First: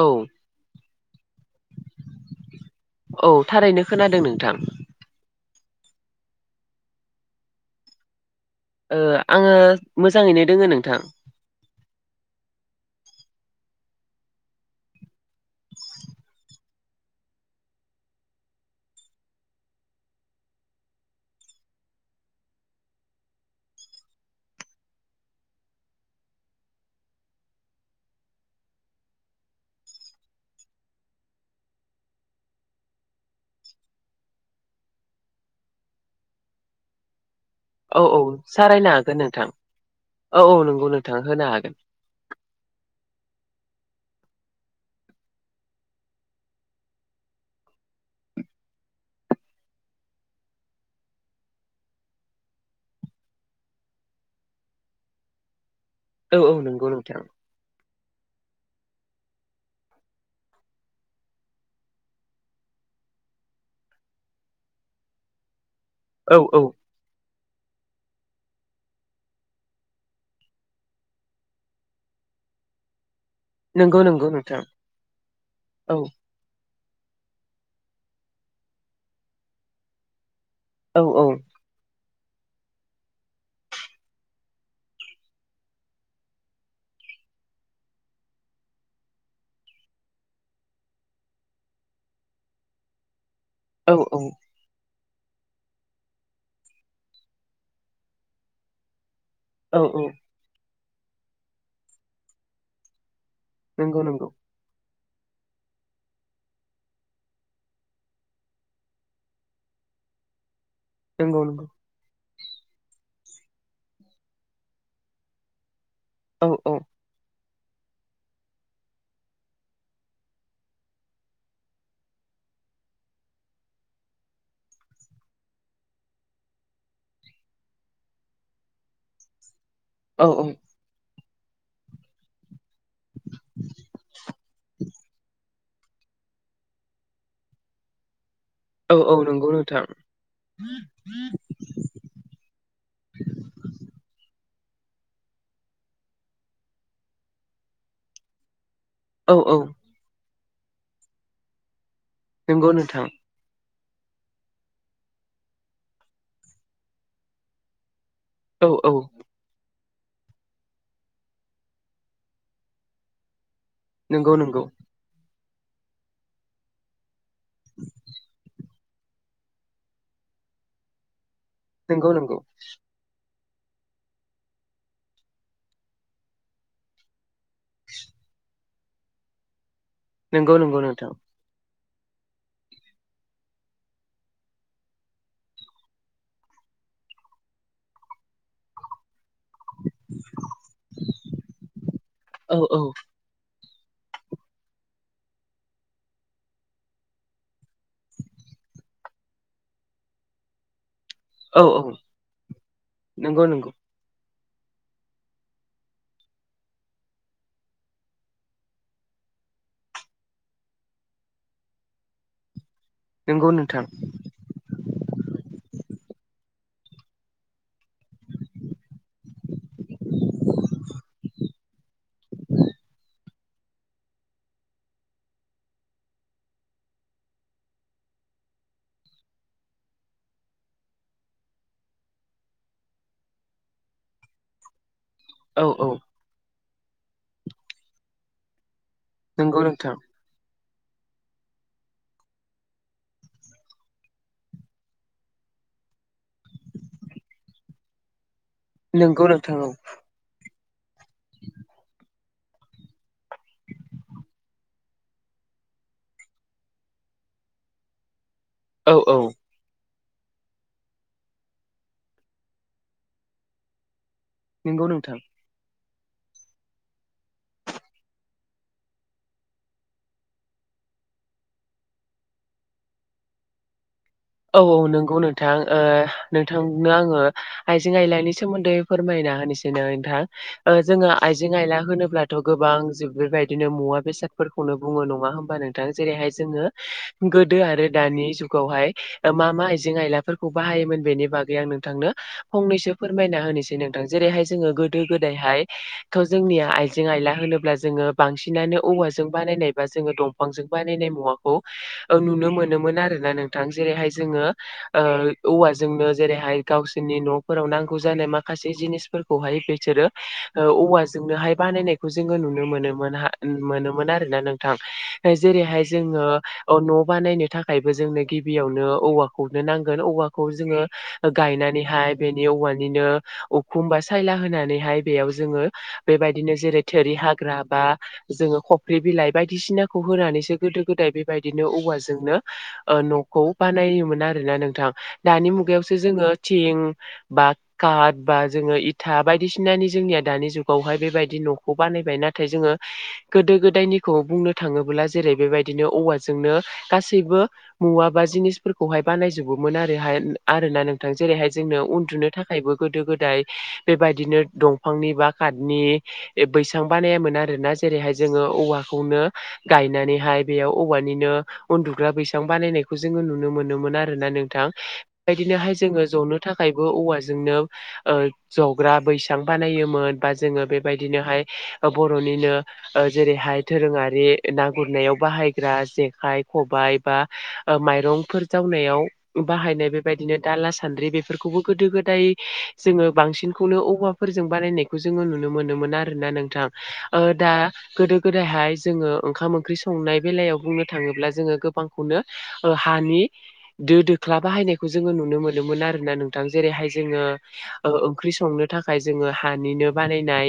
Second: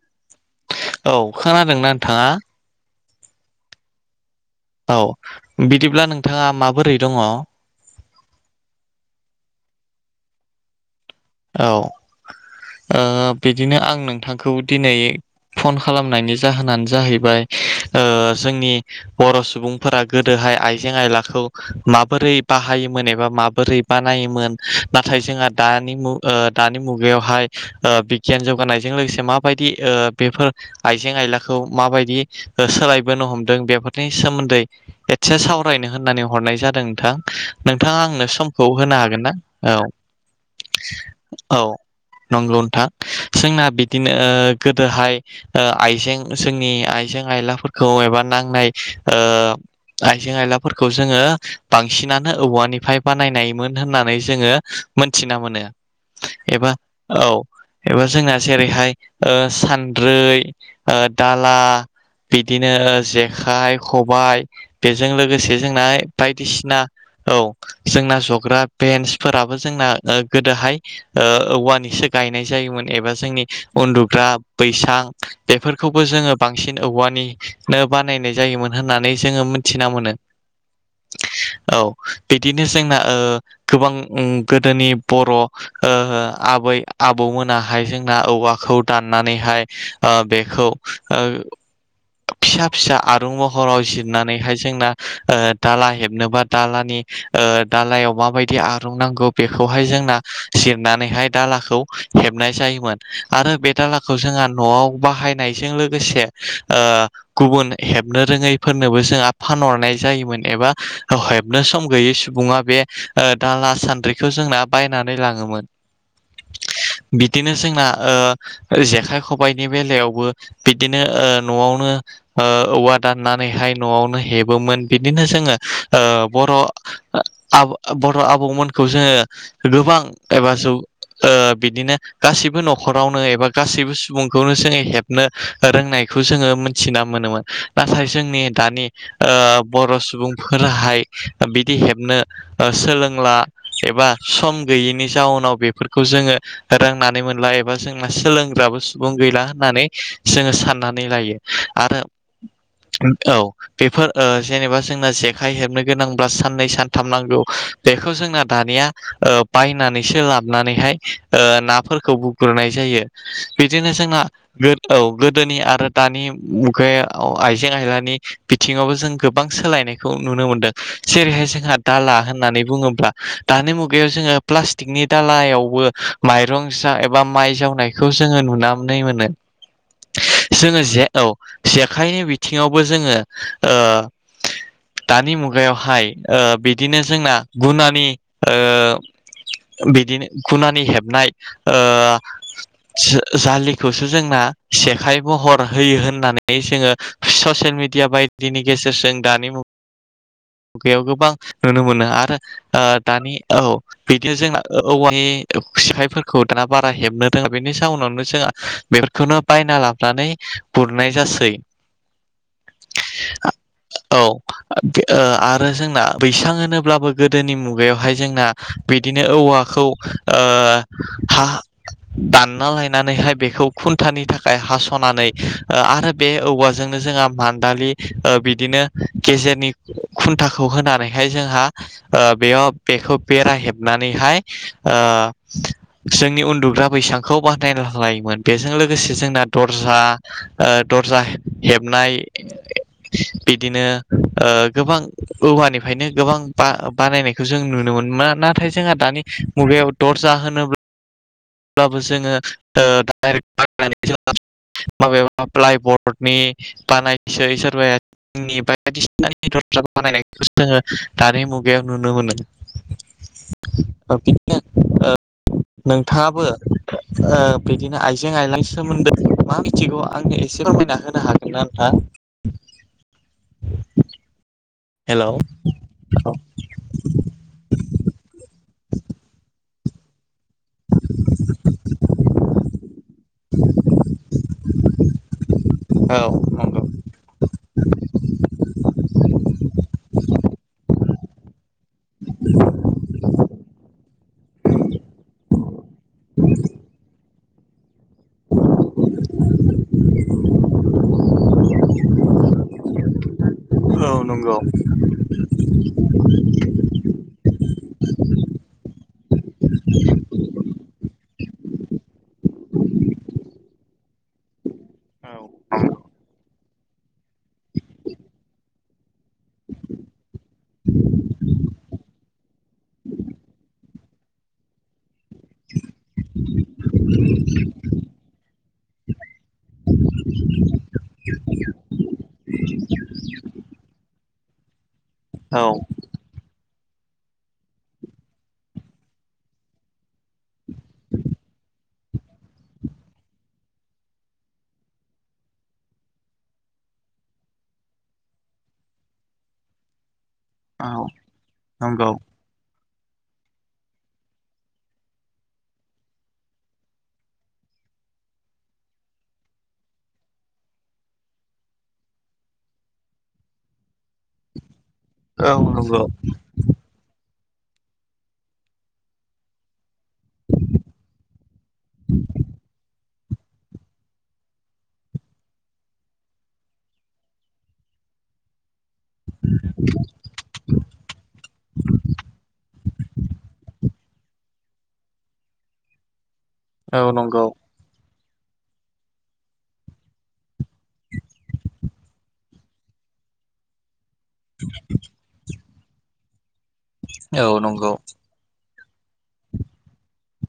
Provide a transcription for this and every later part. औ औ खोनादोंना नोंथाङा। औ थारैनो खोनादों नोंथां। औ बिदिब्ला नोंथाङा माबोरै दङ? ओ आंङो मोजांङैनो दोंङो नोंथां। औ बिदिनो आं नोंथांखौ दिनै फन खालामनायनि जाहोनानो जाहैबाय जोंनि ओ बर सुबुंफोरा गोदोहाय नाथाय आइजें आइलाखौ माबोरै बाहायोमोन एबा माबोरै बानायोमोन नाथाय जों दानि मु दानि मुगायावहाय बिगियान जौगानायजों लोगोसे माबायदि ओ बेफोर आइजें आलाखौ माबायदि सोलायबोनो हमदों बेफोरनि सोमोन्दै एसे सावरायनो होननानै नाय जादों नोंथां औ नोंथाङा औ आंनो समखौ सावरायनो होनो हागोन ना, नोंथां औ औ औ नंगौ नोंथां होनो औ हागोन नंगौ नोंथां जोंना बिदिनो गोदोहाय आइजें जोंनि आइजें आइलाफोरखौ एबा नांनाय ओ ओ आइजें आइलाफोरखौ जोंङो बांसिनानो औवानिफ्राय बानायनायमोन होननानै जोंङो मोनथिना मोनो। औ औ एबा नंगौ नोंथां। औ एबा जोंना जेरैहाय सानद्रै दाला, बिदिनो जेखाइ खबाइ बेजों लोगोसे जोंना औ औ बायदिसिना औ। जोंना जग्रा बेन्सफोराबो जोंना गोदोहाय औवानिसो गायनाय जायोमोन एबा जोंनि नंगौ उन्दुग्रा नंगौ नोंथां बैसां औ बेफोरखौबो जोंङो बां बांसिन औवानिनो बानायनाय जायोमोन होननानै जोंङो मिथिना मोनो। औ औ। औ बिदिनो जोंना ओ गोबां गोदोनि बर' ओ आबै आबौमोनाहाय जोंना औवाखौ दाननानैहाय बेखो खौ फिसा फिसा आरुं महराव औ जिरनानैहाय जोंना दाला हेबनोबा दालानि दालायाव माबायदि आरुं नांगौ बेखौहाय औ औ जोंना जिरनानैहाय दालाखौ हेबनाय जायोमोन। आरो बे नंगौ दालाखौ नंगौ जोंहा नआव बाहायनायजों लोगोसे गुबुन हेबनो रोङैफोरनोबो जोंहा फानहरनाय जायोमोन एबा नंगौ हेबनो नंगौ सम गैयै सुबुंआ बे दा ला सान्द्रिखौ जोंना बाय नानै लांङोमोन। औ औ। बिदिनो जोंना जेखाइ खबाइनि बेलायावबो बिदिनो नआवनो औवा दाननानैहाय नआवनो हेबोमोन बिदिनो जोंङो ओ बर आब बर आबौमोनखौ जोंङो गोबां औ एबा जौ बिदिनो गासिबो न खरावनो एबा गासैबो सुबुंखौनो जोंङो हेबनो रोंनायखौ जोंङो मोनथिना मोनोमोन नाथाय जोंनि दानि औ औ नंगौ नोंथां बर सुबुंफोराहाय बिदि हेबनो सोलोंला एबा। सम गैयैनि जाउनाव बेफोरखौ जोंङो रोंनानै मोनला एबा जोंना सोलोंग्राबो सुबुं औ गैला औ होननानै जोंङो साननानै लायो आरो नंगौ नोंथां। औ बेफोर ओ जेनेबा जोंना जेखाइ हेबनो गोनांब्ला साननै सानथाम नांगौ, बे खौ जोंना औ दानिया औ बायनानै सोलाबनानैहाय नाफोरखौ बुगुरनाय जायो। बिदिनो जोंना नंगौ नंगौ औ गोदोनि आरो दानि मुगाया आइजें आयलानि बिथिङावबो जों गोबां सोलायनायखौ नुनो मोनदों जेरैहाय जोंहा नंगौ दाला नंगौ होननानै बुङोब्ला दानि मु गायाव जोङो प्लास्टिकनि दालायावबो माइरं जा एबा माइ जावनायखौ जोङो नुना मो नंगौ नंगौ जोङो जे नोंथां औ। जेखाइ बिथिङावबो जोङो दानि मुगायावहाय बिदिनो जोंना गुनानि बिदिनो गुनानि हेबनाय औ औ जालि खौसो जोंना जेखाय महर होयो होननानै जोङो ससियेल मिडिया बायदिनि गेजेराव बिसोर जों दानि मु बेयाव गोबां औ नुनो औ मोनो आरो दानि नंगौ औ नंगौ बिदिनो जोंना औवानि सिफायफोरखौ दाना बारा हेबनो रोङा बेनि जाउनावनो जोंहा बे बेखौनो बायना लाबोनानै गुरनाय जासै नंगौ नोंथां औ आरो जोंना बैसां होनोब्लाबो गोदोनि मुं गा बेवहाय जोंना बिदिनो औवाखौ हा दानना लायनानैहाय बेखौ खुन्थानि थाखाय हास'नानै आरो बे औवाजोंनो जोंहा मान्दालि बिदिनो गेजेरनि खुन्थाखौ होनानैहाय जोंहा बेयाव बेखौ बेरा हेबनानैहाय औ औ जोंनि दुग्रा बैसांखौ बाहनाय लायोमोन बेजों लोगोसे जोंना नंगौ नोंथां दरजा दरजा हेबनाय बिदिनो गोबां औवानिफ्रायनो गोबां बा बानायनाय जों नुनो मोना नाथाय जोंहा नंगौ दानि नोंथां औ मुगायाव दर्जा होनोब्ला अब्लाबो जोङो डाइरेक्ट बाखनानै जों माबेबा प्लाइ बरर्डनि बानायसै सोरबाया आंनि औ औ बायदिसिना बानायनायखौ जोङो दानि मुगायाव नुनो मोनो नंगौ नोंथां बिथाङाबो बिदिनो आइजें आइलानि सोमोन्दै मा मिथिगौ आंनो एसे फोरमायना हो होनो हागोना नोंथां औ औ नंगौ हेलौ नोंथां नोंथांनो आङो आइजें आयलानि सोमोन्दै फोरमायना होनोसैनो नोंथां ओ जोङो आइजें आयला होनोब्लाथ' गोबां बेबायदिनो मुवा बेसादफोरखौनो बुङो नङा होनबानो नोंथां औ जेरैहाय जोङो नंगौ गोदो आरो दानि जुगावहाय ओ, मा आइजें आइलाफोरखौ बाहायोमोन बेनि बागै आं नों थांनो फंनैसो फोरमायना होनोसै नोंथां जेरैहाय जोङो गोदो गोदायहाय जोंनिया आइजें आइला होनोब्ला जोङो बांसिनानो औवाजों बानायनाय बा जोङो दंफांजों बानायनाय मुवाखौ नुनो मोनोमोन आरो नों नोंथां जेरैहाय औ जोङो नंगौ औवाजोंनो जेरैहाय गावसोरनि न'फोराव नांगौ जानाय माखासे जिनिस फौरखौहाय बिसोरो औवाजोंनो हाय बानायनायखौ जों नुनो मोनोमोन हा मोनोमोन आरो ना नोंथां औ जेरैहाय जोङो न' बानायनो थाखायबो जोंनो गिबियावनो औवाखौनो नांगोन औवाखौ जोङो गायनानैहाय बेनि औवानिनो उखुम बा सायला होनानैहाय बेयाव जोङो बेबायदिनो जेरै थोरि हाग्रा बा जोङो फुख्रि बिलाइ बायदिसिनाखौ होनानैसो गोदो गोदाय बेबायदिनो औवाजोंनो न'खौ बानायोमोन आरोना नोंथां दानि औ मुगायावसो जोङो तिं बा काठ बा जोङो इथा बायदिसिनानि जोंनिया दानि जुगावहाय बेबायदि नुनो न'खौ बानायबाय नाथाय जोङो गोदो गोदायनिखौ बुंनो थाङोब्ला जेरै बेबायदिनो औवाजोंनो गासैबो मुवा बा जिनिस फोरखौहाय बानायजोबोमोन आरोहाय आरो ना औ नोंथां जेरैहाय जोंनो नंगौ उन्दुनो थाखायबो गोदो गोदाय बेबायदिनो दंफांनि बा कातनि बैसां बानायामोन आरोना जेरैहाय जोङो औवाखौनो गायनानैहाय बेयाव औवानिनो उन्दुग्रा बैसां बानायनायखौ जोङो नुनो मोनोन आरोना नोंथां औ बेबायदिनोहाय नंगौ जोङो जनो थाखायबो औवा जोंनो ओ जग्रा बैसां बानायोमोन बा बेबायदिनोहाय बर'नि बिदिनो जेरैहाय दोरोङारि ना गुरनायाव बाहायग्रा जेखाइ खबाइ बा ओ माइरं फोर जावनायाव बाहायनाय बेबायदिनो दाला सान्द्रि बेफोरखौबो गोदो गोदाय जोंङो बांसिनखौनो औवाफोरजों बानायनायखौ जोंङो नुनो मोनोम मोनोमोन आरोना नोंथां। औ नंगौ दा गोदो गोदायहाय जोंङो ओंखाम ओंख्रि संनाय बेलायाव बुंनो थाङोब्ला जोङो गोबांखौनो हानि दो दोख्ला बाहायनायखौ जोंङो नुनो मोनोमोन आरो ना नोंथां जेरैहाय जोंङो औ नंगौ ओंख्रि संनो थाखाय जोंङो हानिनो बानायनाय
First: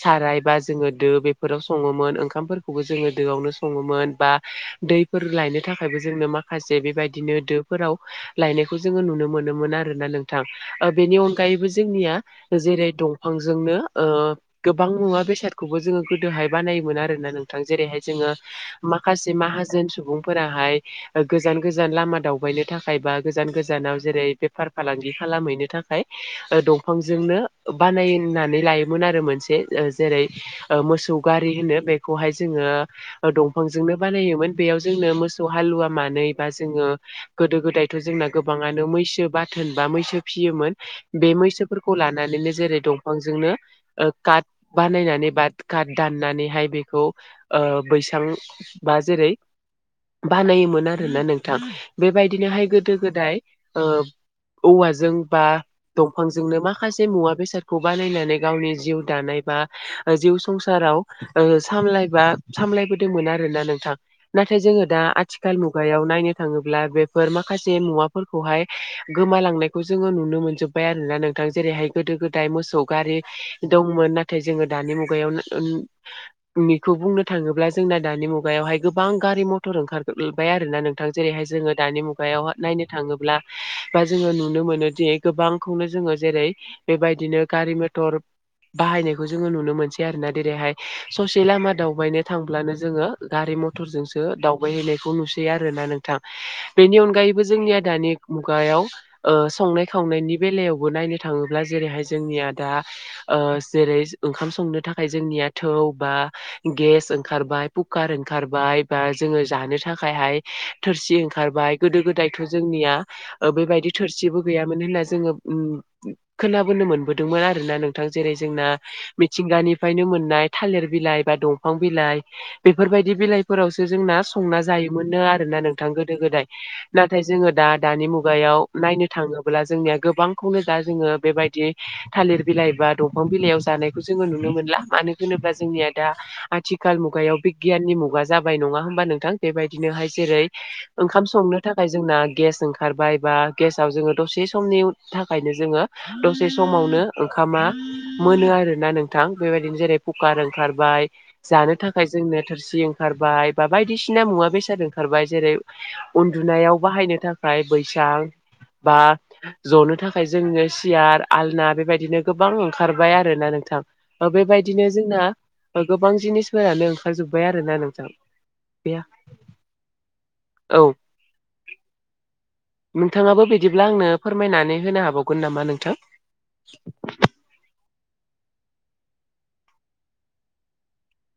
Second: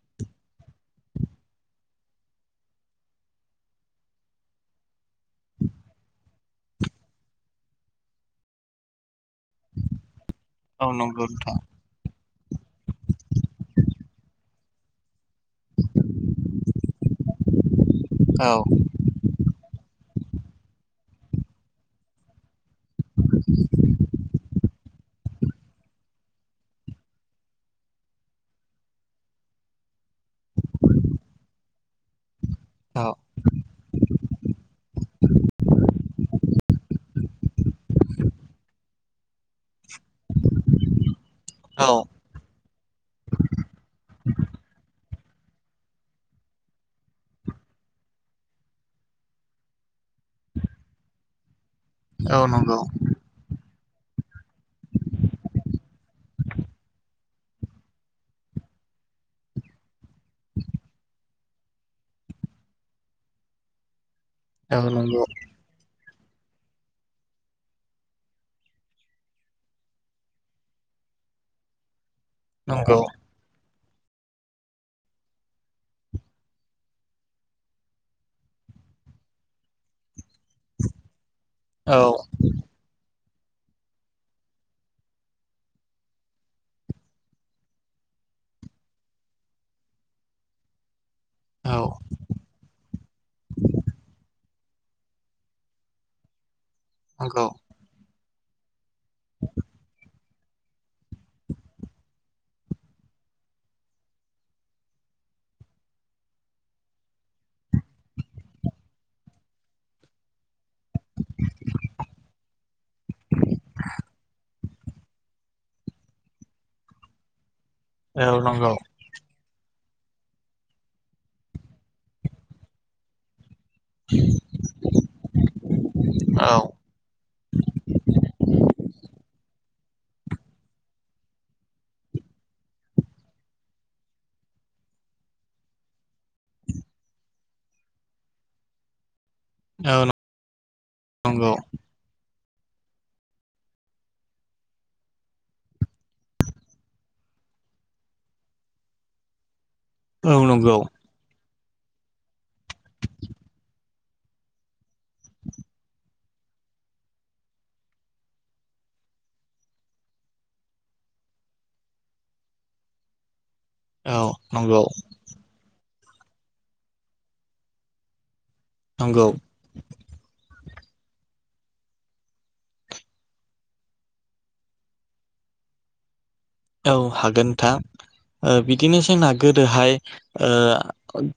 साराय बा जोंङो दो बेफोराव सङोमोन ओंखामफोरखौ जोंङो दोआवनो सङोमोन बा दैफोर लायनो थाखायबो जोंनो माखासे बेबायदि बिदिनो दोफोराव लायनायखौ जोंङो नुनो मोनोमोन आरो ना नों थां औ बेनि नंगौ नोंथां अनगायैबो जोंनिया जेरै दंफांजोंनो ओ गोबां मुवा बेसाद खौबो जोंङो गोदोहाय बानायोमोन आरोना नोंथां जेरैहाय जोङो औ माखासे माहाजोन सुबुंफोरा हाय गोजान गोजान गोजान लामा दावबायनो थाखाय बा गोजान गोजानाव जेरै बेफार फालांगि खालामहैनो थाखाय दंफांजोंनो बानायनानै लायोमोन आरो मोनसे जेरै मोसौ गारि होनो। बेखौहाय जोंङो औ दंफां जोंनो बानायोमोन बेयाव जोंनो मोसौ हालुवा मानै जोंङो गोदो गोदायथ' जोंना गोबांङानो मैसो बाथोन बा मैसो फिसियोमोन। बे औ मैसोफोरखौ लानानैनो जेरै दंफांजोंनो काट बानायनानै बाद कात दननानैहाय बेखौ ओ बैसां बा जेरै बानायोमोन आरोना नोंथां औ बेबायदिनोहाय नंगौ गोदो गोदाय ओ औवाजों बा दंफांजोंनो माखासे मुवा बेसादखौ बानायनानै गावनि जिउ दानाय बा जिउ संसाराव सामलायबा ओ सामलायबोदोंमोन आरोना नोंथां। नाथाय औ जोंङो दा नंगौ आथिखाल मुगायाव नायनो थाङोब्ला बेफोर माखासे मुवाफोरखौहाय गोमालांनायखौ जोंङो नुनो मोनजोब्बाय आरोना नोंथां जेरैहाय गोदो गोदाय मोसौ नंगौ गारि दंमोन नाथाय जोंङो दानि मुगायाव बेखौ बुंनो थाङोब्ला जोंना दानि मुगायाव बेवहाय गोबां गारि मथर ओंखारोबबाय आरोना नोंथां जेरैहाय जोंङो औ दानि मुगायाव नायनो थाङोब्ला बा जोंङो नुनो मोनोदि गोबांखौनो जोंङो जेरै बेबायदिनो गारि मथर बाहायनायखौ जोंङो नुनो मोनसै आरोना जेरैहाय ससे लामा औ दावबायनो थांब्लानो जोंङो गारि मथरजोंसो दावबायहैनायखौ नुसै आरोना नोंथां बेनि अनगायैबो नंगौ जोंनिया दानि मुगायाव ओ संनाय खावनायनि बेलायावबो नायनो थाङोब्ला जेरैहाय जोंनिया दा ओ जेरै ओंखाम संनो थाखाय जोंनि थौ बा गेस ओंखारबाय कुखार ओंखारबाय बा जोंङो जानो थाखाय थाखायहाय थोरसि ओंखारबाय गोदो गोदायथ' जोंनिया बेबायदि थोरसिबो गैयामोन होननानै जोंङो खोनाबोनो मोनबोदोंमोन आरोना नोंथां औ जेरै जोंना नंगौ मिथिंगानिफ्रायनो मोननाय थालिर बिलाइ बा दंफां बिलाइ बेफोरबायदि बिलाइ फोरावसो जोंना संना जायो मोननो आरोना नोंथां गोदो गोदाय औ नाथाय जोंङो दा दानि मुगायाव नायनो थाङोब्ला जोंनिया गोबांखौनो दा जोंङो बेबायदि थालिर बिलाइ बा दंफां बिलाइयाव जानायखौ जोंङो नुनो मोनला। मानो होनोबा जोंनिया दा आथिखाल मुगायाव बिगियाननि मुगा जाबाय नङा होमबा नोंथां। औ बिदिनोहाय जेरै ओंखाम नंगौ संनो थाखाय जोंना गेस ओंखारबाय बा गेसाव जोंङो दसे समनि थाखायनो जोंङो दसे समावनो ओंखामा मोनो आरोना नोंथां बेबायदिनो जेरै कुकार औ नंगौ ओंखारबाय जानो थाखाय जोंनो थोरसि ओंखारबाय बा बायदिसिना मुवा बेसे जादों ओंखारबाय जेरै उन्दुनायाव बाहायनो थाखाय बैसां बा जनो थाखाय जोंनो सियार आलना बेबायदिनो गोबां ओंखारबाय आरोना नों थां औ नंगौ बेबायदिनो जोंना गोबां जिनिसफोरानो ओंखारजोबबाय आरोना नोंथां। नंगौ। औव नोंथाङाबो बिदिब्ला आंनो फोरमायनानै होनो हाबावगोन नामा नोंथां। औव हागोनथा ओ बिदिनो जोंना गोदोहाय ओ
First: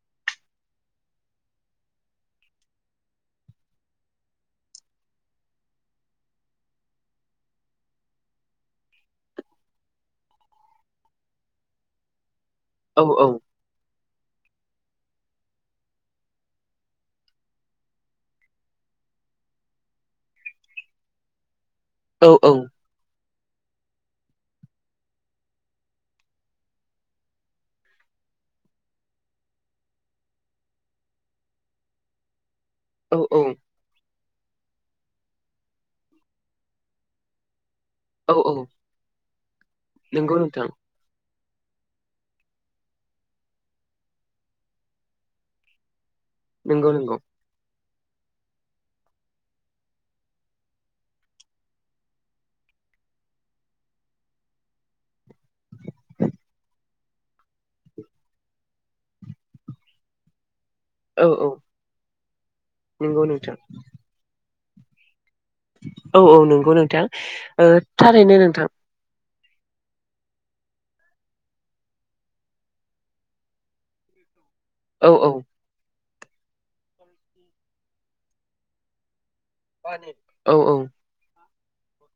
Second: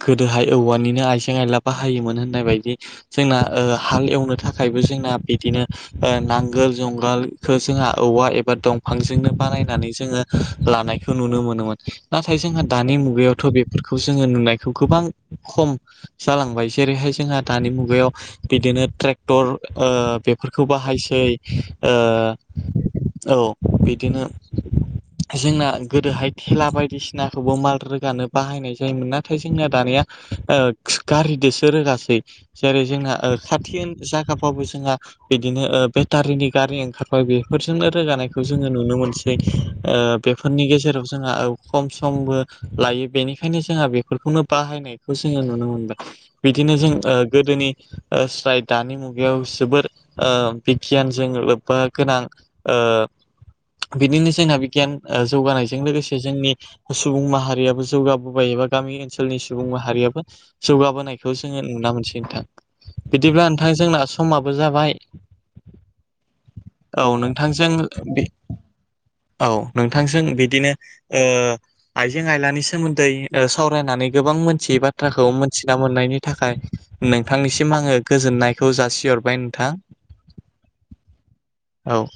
गोदोहाय औवानिनो आइजें आयला बाहायो होननाय बायदि जोंना हाल एवनो थाखायबो जोंना बिदिनो ओ नांगोल जं उवालखौ जोंहा औवा एबा दंफांजोंनो बानायनानै जोङो लानायखौ नुनो मोनोमोन नाथाय जोंहा दानि औ औ मुगायावथ' बेफोरखौ खौ जोङो नुनायखौ गोबां खम जालांबाय जेरैहाय जोंहा दानि मुगायाव बिदिनो ट्रेक्टर ओ बेफोरखौ बाहायसै औव औव औव बिदिनो जोंना गोदोहाय थेला बायदिसिनाखौबो माल रोगानो बाहायनाय जायोमोन। नाथाय जोंनिया दानिया ओ गारिजोंसो रोगासै जेरै जोंना औ औ खाथि जा [unintelligible] बिदिनो ओ बेटारिनि गारि ओंखारबाय बेफोरजोंनो औ रोगानायखौ औ जोङो नुनो मोनसै नंगौ बेफोरनि नोंथां गेजेराव जोंहा खम समबो लायो बेनिखायनो जोंहा बेफोरखौनो बाहायनायखौ जोङो नुनो मोनदों। बिदिनो नंगौ जों ओ नंगौ गोदोनि ओ स्राय दानि मुगायाव जोबोर ओ बिगियानजों लोब्बा गोनां ओ [unintelligible] बिदिनो जोंना बिगियान ओ जौगानायजों लोगोसे जोंनि सुबुं माहारियाबो जौगाबोबायो एबा गामि ओनसोलनि सुबुं माहारियाबो औ जौगाबोनायखौ औ जोङो नुना मोनसै नोंथां। बिदिब्ला नोंथां जोंना समाबो जाबाय। औव औव नंगौ नोंथां औ थारैनो नोंथां। औव नोंथांजों बिदिनो ओ आइजें आइलानि सोमोन्दै सावरायनानै गोबां मोन थि औ बाथ्राखौ औ मोनथिना मोननायनि थाखाय नोंथांनिसिम आङो गोजोननायखौ जासिहरबाय नोंथां औव औव। औव।